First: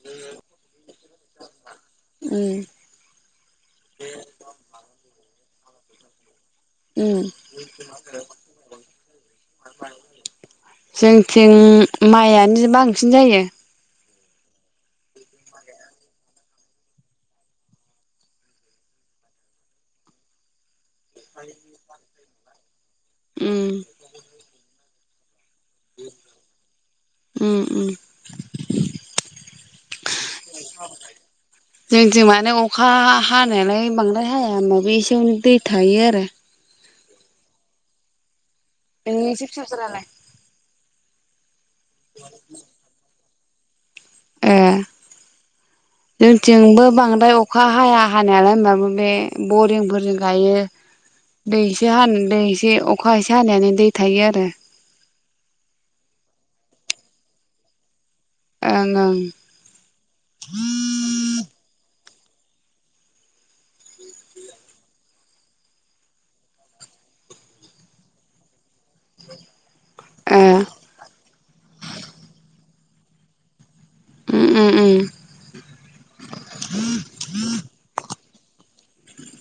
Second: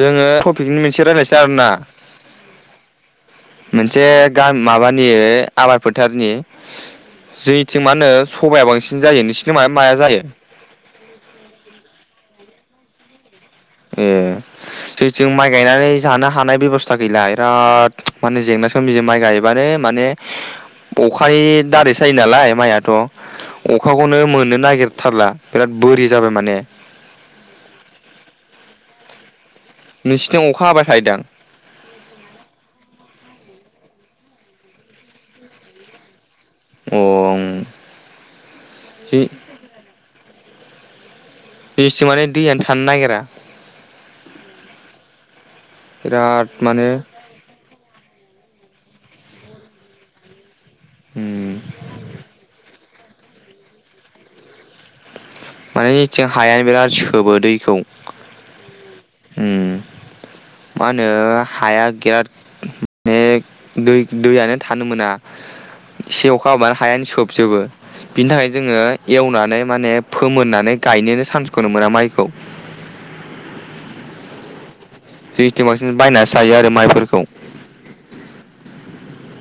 जोङो तपिकनि मोनसे रायनोसै आरोना उम मोनसे गान माबानि आबाद फोथारनि उम जोंनिथिं मा होनो सबाया बांसिन जायो नोंसोरनिथिं मा माया जायो जोंथिं माइआनो बांसिन जायो ए जे जों माइ गायनानै जानो हानाय बेब'स्था गैला बिराद माने जेंनाजों बे माइ गायबानो माने अखानि दारैसो जायो नालाय माया उम थ' अखाखौनो मोननो नागिर थारला बिराद बोरि जाबाय माने उम नोंसिनिथिं अखा हाबाय थायोदां जोंनिथिं माने अखा हा हानायालाय बांद्राय हाया होनबाबो एसेयावनो दै थायो आरो अ ओं [unintelligible] जोनिथिं माने दैयानो थानो नागिरा ए बिराद जोंथिंबो माने बांद्राय अखा हाया हानायालाय होमबाबो बे बरिंफोरजों गायो दै इसे हान दै इसे अखा इसे हानायानो दै थायो आरो माने इथिं हायानो बिराद सोबो दैखौ आरो ओं उम मा होनो हाया गेराद माने दै दैयानो थानो मोना एसे अखा हाबानो हायानो सोबजोबो बिनि थाखाय जोङो एवनानै माने ए फोमोननानै गायनोनो चानसखौनो मोना माइखौ उम उम उम जोंनिथिं बांसिन बायनासो जायो आरो माइफोरखौ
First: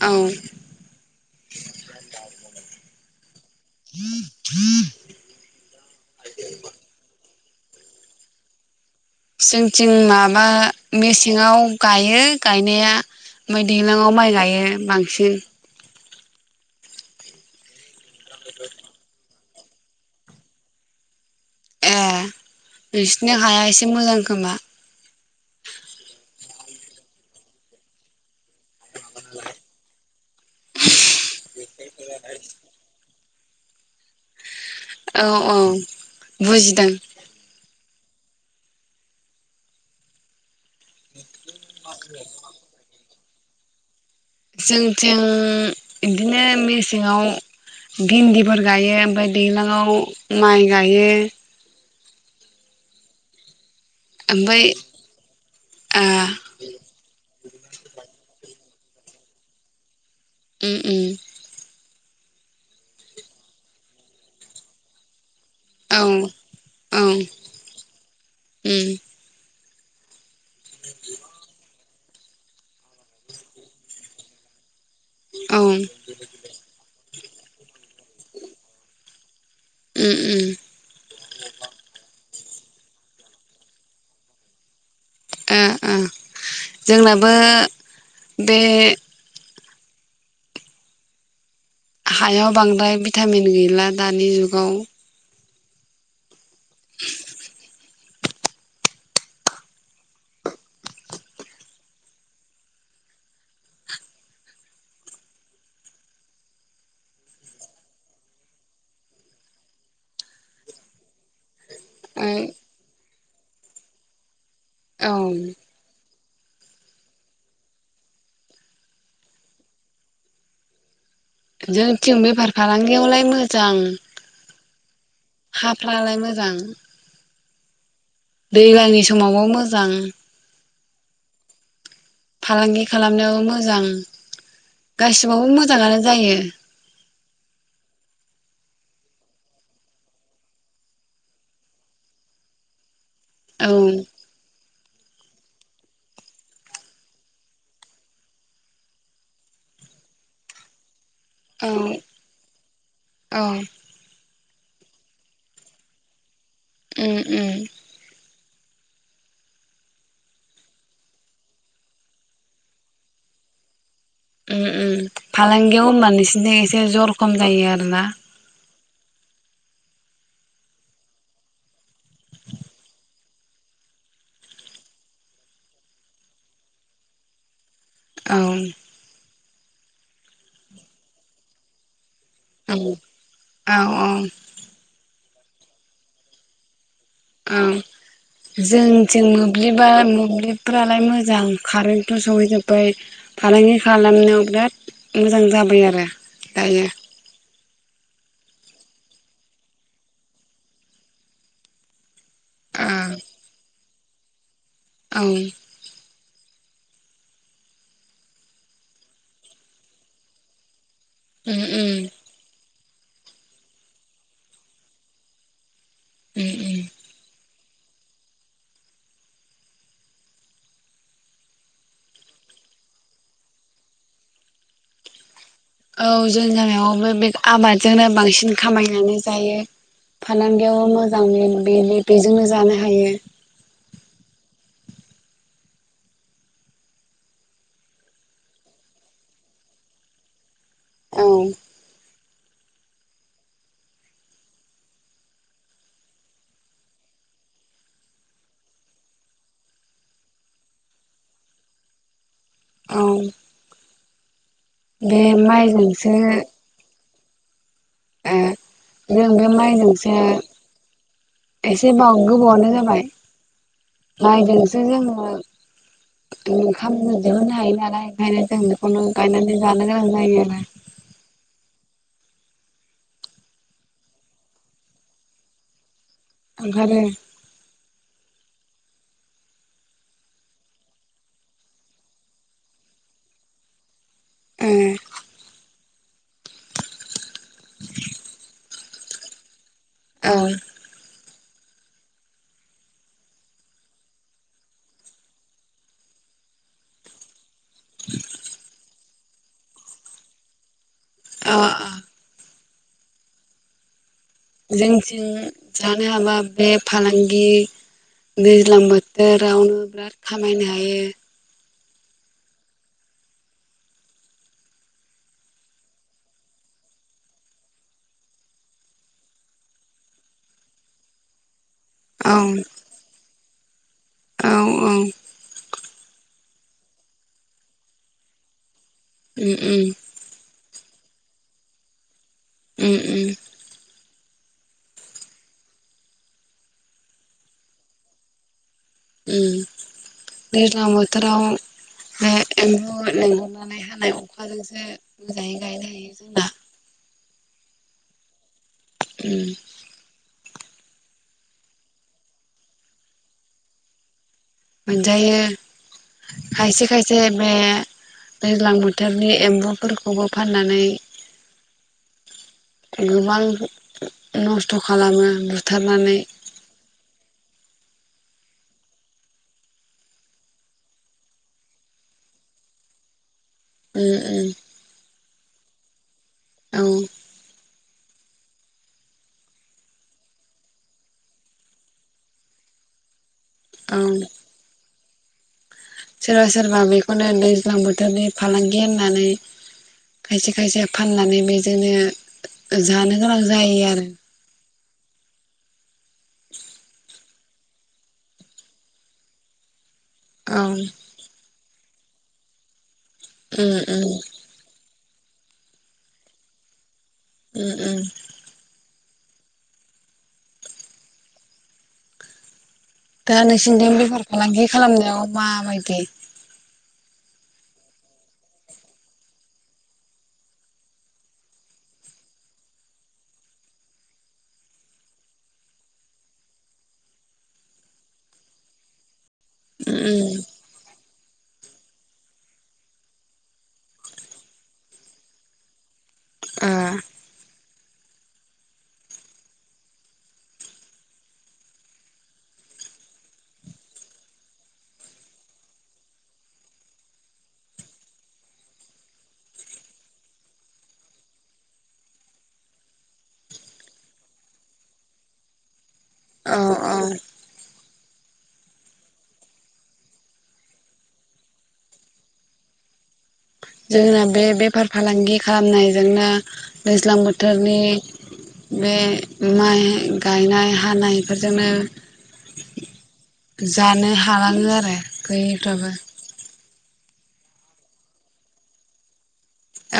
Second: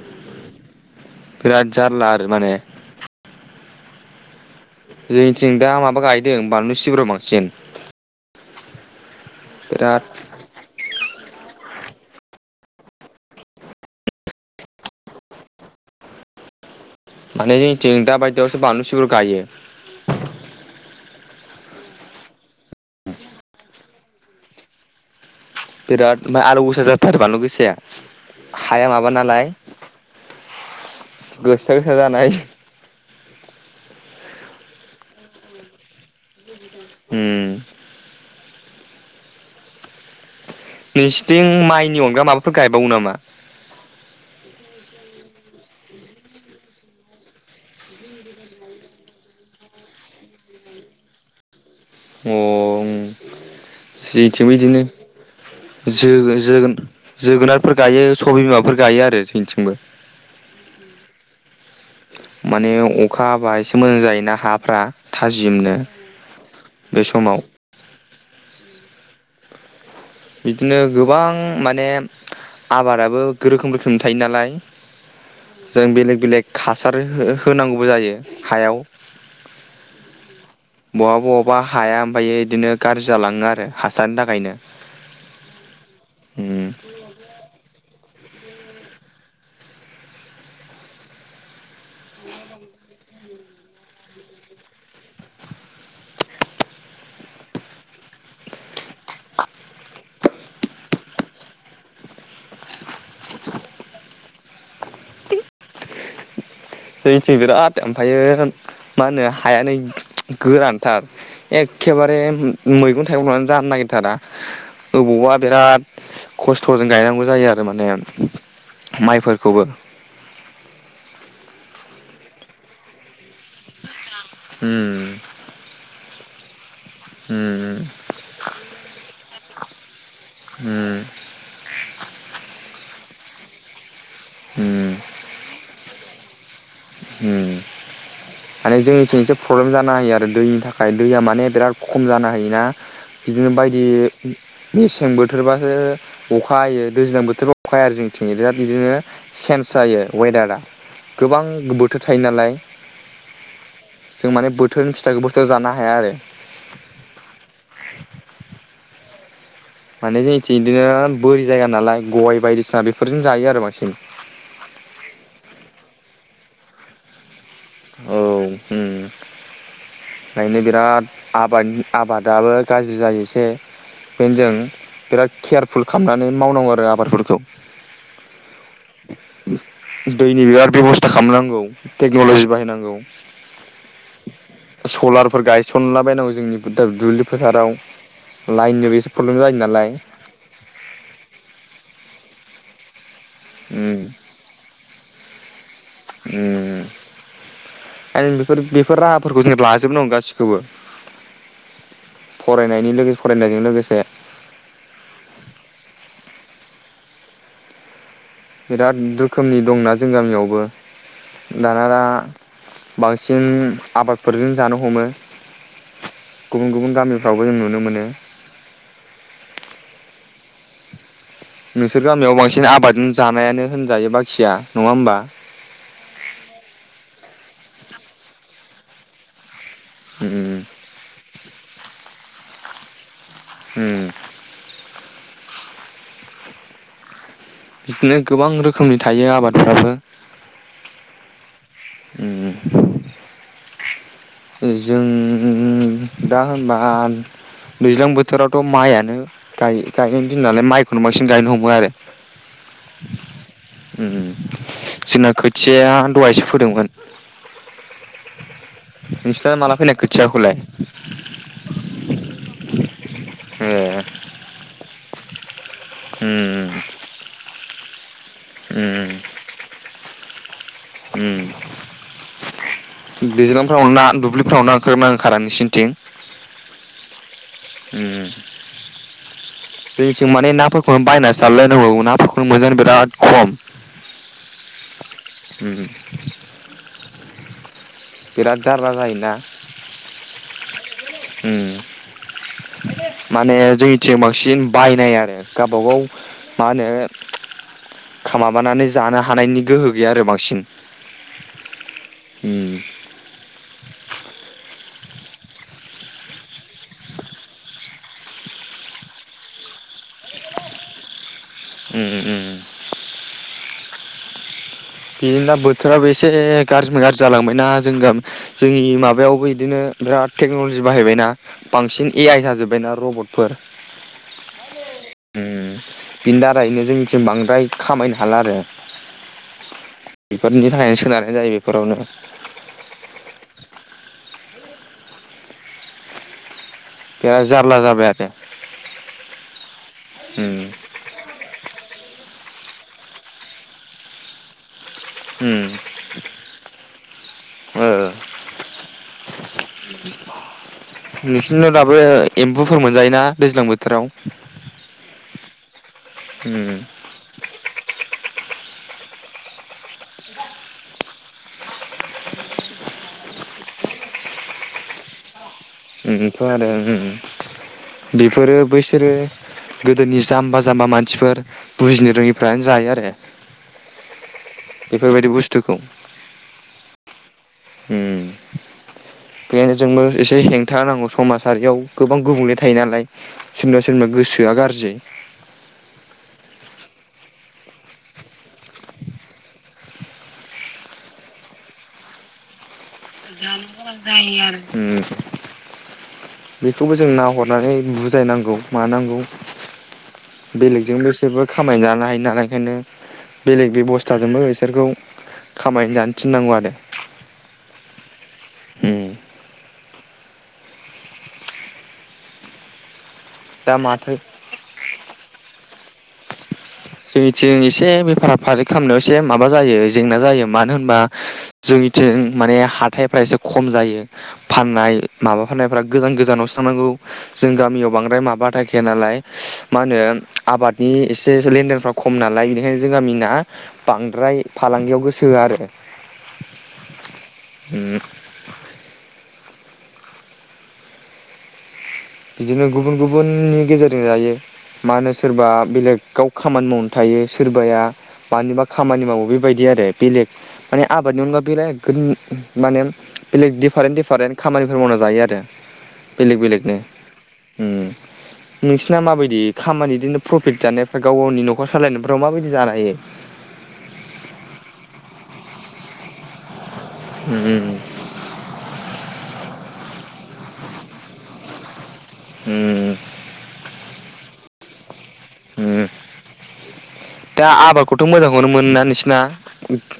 औ बिराद जारला आरो माने [unintelligible] जोंनिथिं दा माबा गायदों बानलु सिब्र बांसिन [inaudible] जोंथिं बिराद माबा मेसेङाव गायो गायनाया ओमफाय दैलाङाव माइ गायो बांसिन माने जोंथिं दा बायदियावसो बानलु सिब्र गायो ए नोंसिनि हाया एसे मोजां खोमा बिराद ओमफाय आलौ गोसा जाथारो बानलु गोसाया हाया माबा नालाय गोसा गोसा जाना होयो औ औ बुजिदों नोंसिथिं इं माइनि अनगा माबाफोर गायबावो नामा [inaudible] इं इदिनो मेसेङाव भिन्दिफोर गायो ओमफाय दैलाङाव माइ गायो अं जोंनिथिंबो ओमफ्राय इदिनो ओ जोगो जोगोन जोगोनार फोर गायो सबाय बिमाफोर गायो आरो जोंनिथिंबो उम उम माने अखा हाबा एसे मोजां जायोना हाफ्रा थाजिमनो औ बे औ समाव उम बिदिनो गोबां माने आबादाबो रोखोम रोखोमनि थायो नालाय औ उम जों बेलेक बेलेक हासार हो होनांगौ बो जायो हायाव ओम ओम बबा बबा हाया ओमफ्रायो इदिनो गाज्रि जालाङो आरो हासारनि थाखायनो ओ ओ जोंनाबो बे हायाव बांद्राय भिटामिन गैला दानि जुगाव जोंनिथिं बिराद ओमफ्रायो मा होनो हायानो गोरानथार ए एखेबारे मैगं एवनानै जानो नागिरथारा औ ओबावबा बिराद खस्थ'जों गायनांगौ जायो आरो माने माइफोरखौबो जोंथिं बेफार फालांगियावलाय मोजां उम हाफ्रालाय मोजां जां ओम दैलांनि समावबो मोजां उम फालांगि खालामनायावबो मोजां उम गासिबावबो मोजाङानो जायो ओम माने जोंनिथिं एसे प्रब्लेम जानो हायो आरो दैनि थाखाय दैया माने बिराद खम जाना होयोना बिदिनो औ बायदि सें बोथोरबासो अखा हायो दैज्लां बोथोरबा अखा हाया आरो जोंथिं बिराद बिदिनो चेन्स जायो वेदारा गोबां औ गुबु थ' थायो नालाय औ जों माने बोथोरनि फिथाइखौ बोथोराव जानो हाया आरो उम उम माने जोंनिथिं बिदिनो बोरि जायगा नालाय गय बायदिसिना बेफोरजों जायो आरो बांसिन ओम ओम फालांगियाव होमबा नोंसिनिथिं एसे जर खम जायो आरोना औ ओम नायनो बिराद आबादनि आबादाबो गाज्रि जायो बे बेनो जों बिराद केयारफुल खालामनानै मावनांगौ आरो आबादफोरखौ औ उम दैनि बिराद बेब'स्था खालामनांगौ टेक्न'लजि औ बाहायनांगौ औ औ सलारफोर गायसनला बायनांगौ जोंनिथिं औ जों लाइननिबो एसे जों प्रब्लेम जायो मोब्लिबा नालाय मोब्लिबफ्रालाय मोजां कारेन्टथ' सहैजोबबाय फालांगि उम खालामनायाव बिराद मोजां जाबाय आरो उम दायो आरो बेफोर बेफोर राहाफोरखौ जों लाजोबनांगौ गासिखौबो फरायनायनि ओं लोगो फरायनायजों लोगोसे आंनि बिराद रोखोमनि दंना जों गामियावबो दाना दा उम बांसिन आबादफोरजों जानो हमो उम गुबुन उम गुबुन गामिफ्रावबो जों नुनो मोनो नोंसोर गामियाव बांसिन आबाद जानायानो होनजायो बाखिया नङा होमबा औ जों गामियावबो बे आबादजोंनो बांसिन खामायनानै जायो उम फालांगियाव मोजां मेन बिलि बेजोंनो जानो हायो होम बिदिनो गोबां रोखोमनि थायो आबादफ्राबो औ उम ओ जों दा होनबा दैज्लां बोथोरावथ' माइयानो गाय गायनायनि दिन नालाय माइखौनो बांसिन गायनो हमो आरो औ उम बे जोंना खोथिया माइजोंसो दहायसो फोदोंमोन ओ जों बे नोंसिना माला फैनाय माइजोंसो खोथियाखौलाय एसे बा गोबावानो जाबाय ए बाय मायखौ जों जो जोङो उम ओ खामनो दिहुन्नो हायो नालाय ओंखायनो जों बेखौनो उम गायनानै जानो गोनां जायो ब [unintelligible] उम दैज्लांफ्राव ना दुब्लिफ्राव नाओंखारोमोन ना ओंखारा नोंसिनिथिं ओंखारो उम जोंथिं माने नाफोरखौनो बायनानै जालायलायनांगौ नाफोरखौ मोनजानो बिराद खम ओ उम बिराद जारला जायोना औ उम माने जोंनिथिं बांसिन बायनाय आरो गावबाागाव मा होनो माबानानै जानो हानायनि गोहो गैया आरो बांसिन अ जोंथिं जानो हाबा बे फालांगि दैज्लां बोथोरावनो बिराद खामायनो हायो उम उम बिदिनोदा बोथोराबो एसे गारजि गारजि जालांबायना जों गा जोंनि माबायावबो इदिनो बिराद टेक्न'लजि बाहायबायना बांसिन ए औ आइ जाजोब्बायना रबट फोर औ औ बिनि दारैनो जोंनिथिं बांद्राय खामायनो हाला आरो उ [unintelligible] बेफोरनि थाखायनो स होनानै जायो बेफोरावनो उम उम बिराद जारला जाबाय आरो उम उम दैज्लां बोथोराव एम्फु लेंहरनानै हानाय अखाजोंसो मोजाङै गायनोहायो जोंना ओ [inaudible] उम नोंसिनाव दाबो एम्फुफोर मोनजायोना दैज्लां बोथोराव मोनजायो उम खायसे खायसे बे दैज्लां बोथोरनि एम्बौफोरखौबो फाननानै [inaudible] गोबां नस्थ' खालामो उम बुथारनानै उम दं आरो उम उम बेफोरो बैसोरो गोदोनि जाम्बा जाम्बा मानसिफोर बुजिनो रोङिफ्रानो जायो आरो उम उम थुखौ औ उम बेखायनो जोंबो एसे हेंथा होनांगौ समाजारियाव गोबां गुबुंले थायो नालाय सोरनिबा औ सोरनिबा गोसोआ गारजि सोर सोरबा बेखौनो दैज्लां बोथोरनि फालांगि होननानै खायसे खायसे फाननानै बेजोंनो जानो गोनां जायो आरो उम बेखौबो जों नाहरनानै बुजायनांगौ मानांगौ औ बेलेगजोंबोसोबो खामाय जानाय [unintelligible] हायो नालाय ओखायनो बेलेग उम उम बेबस्थाजोंबो बिसोरखौ खामाय जानो थिननांगौ आरो उम उम उम दा नोंसिनिथिं बेफार फालांगि खालामनायाव मा बायदि जोंनिथिं एसे बेफार फारि खालामनायाव एसे माबा जायो जेंना जायो मानो होनबा जोंनिथिं माने हाथायफ्रा एसे खम जायो फाननाय माबा फाननायफ्रा गोजान गोजानाव थांनांगौ जों गामियाव बांद्राय माबा थाखाय गैया नालाय मा उम होनो उम आबादनि एसे [unintelligible] खम नालाय बेनिखायनो जों गामिना बांद्राय फालांगियाव गोसो होया आरो। ओ बिदिनो गुबुन गुबुननि गेजेरजों जायो मा होनो सोरबा बेलेगाव खामानि मावनानै थायो सोरबाया मानिबा खामानि मावो बेबायदि आरो बेलेग माने आबादनि अनगा बेलेग माने बेलेग दिडफारेन्ट दिडिफारेन्ट खामानिफोर मावना जायो आरो बेलेग औ बेलेकनो। औ उम नोंसिना माबायदि खामानि बिदिनो प्रफिट जानायफोरा गाव गावनि नखर सालायनायफ्राव मा बायदि जानो हायो? जोंना बे बेफार फालांगि खालामनायजोंनो दैज्लां उम बोथोरनि बे [unintelligible] ओम गायनाय हानायफोरजोंनो उम जा [unintelligible] थालाङो आरो उम गैयिफ्राबो दा आबादखौथ' मोजांखौनो मोनोना नोंसिना?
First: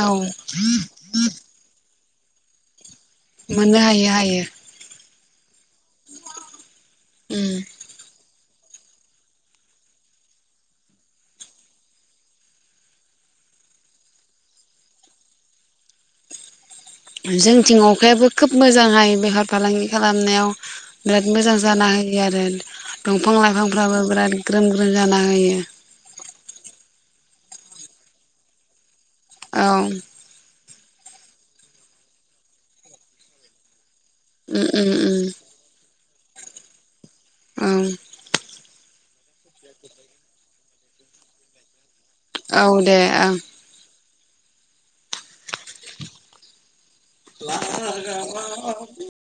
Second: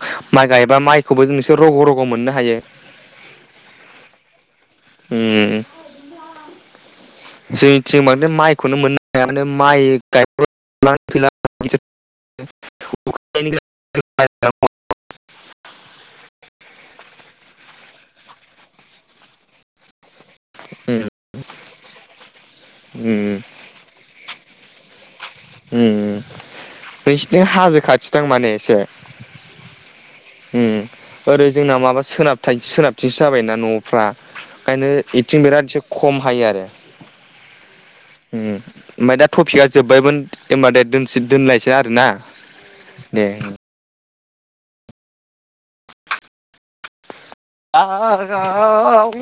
औ माइ गायबा माइखौबो जोंसोर रग' रग' मोननो हायो मोननो हायो हायो। उम। उम जोंनिथिं बांद्राय माइ खौनो मोननो हाया [unintelligible] जोंथिं अखायाबो खोब मोजां हायो बेफार फालांगि खालामनायाव नोंसिनि बिराद मोजां जाना होयो आरो दंफां-लाइफांफ्राबो बिराद ग्रोम ग्रोम जाना होयो उम बै [unintelligible] हाजो खाथिदां माने एसे। औ। ओम ओरै जोंना माबा सोनाबथा सोनाबथिसो जाबायना न'आ फ्रा उम ओंखायनो उम इथिं बिराद एसे खम हायो आरो उम होम। ओमफाय दा टफपिकआ जोबबायमोन एमबादे दोन दोनलायनोसो आरोना। औ दे ओं। [unintelligible]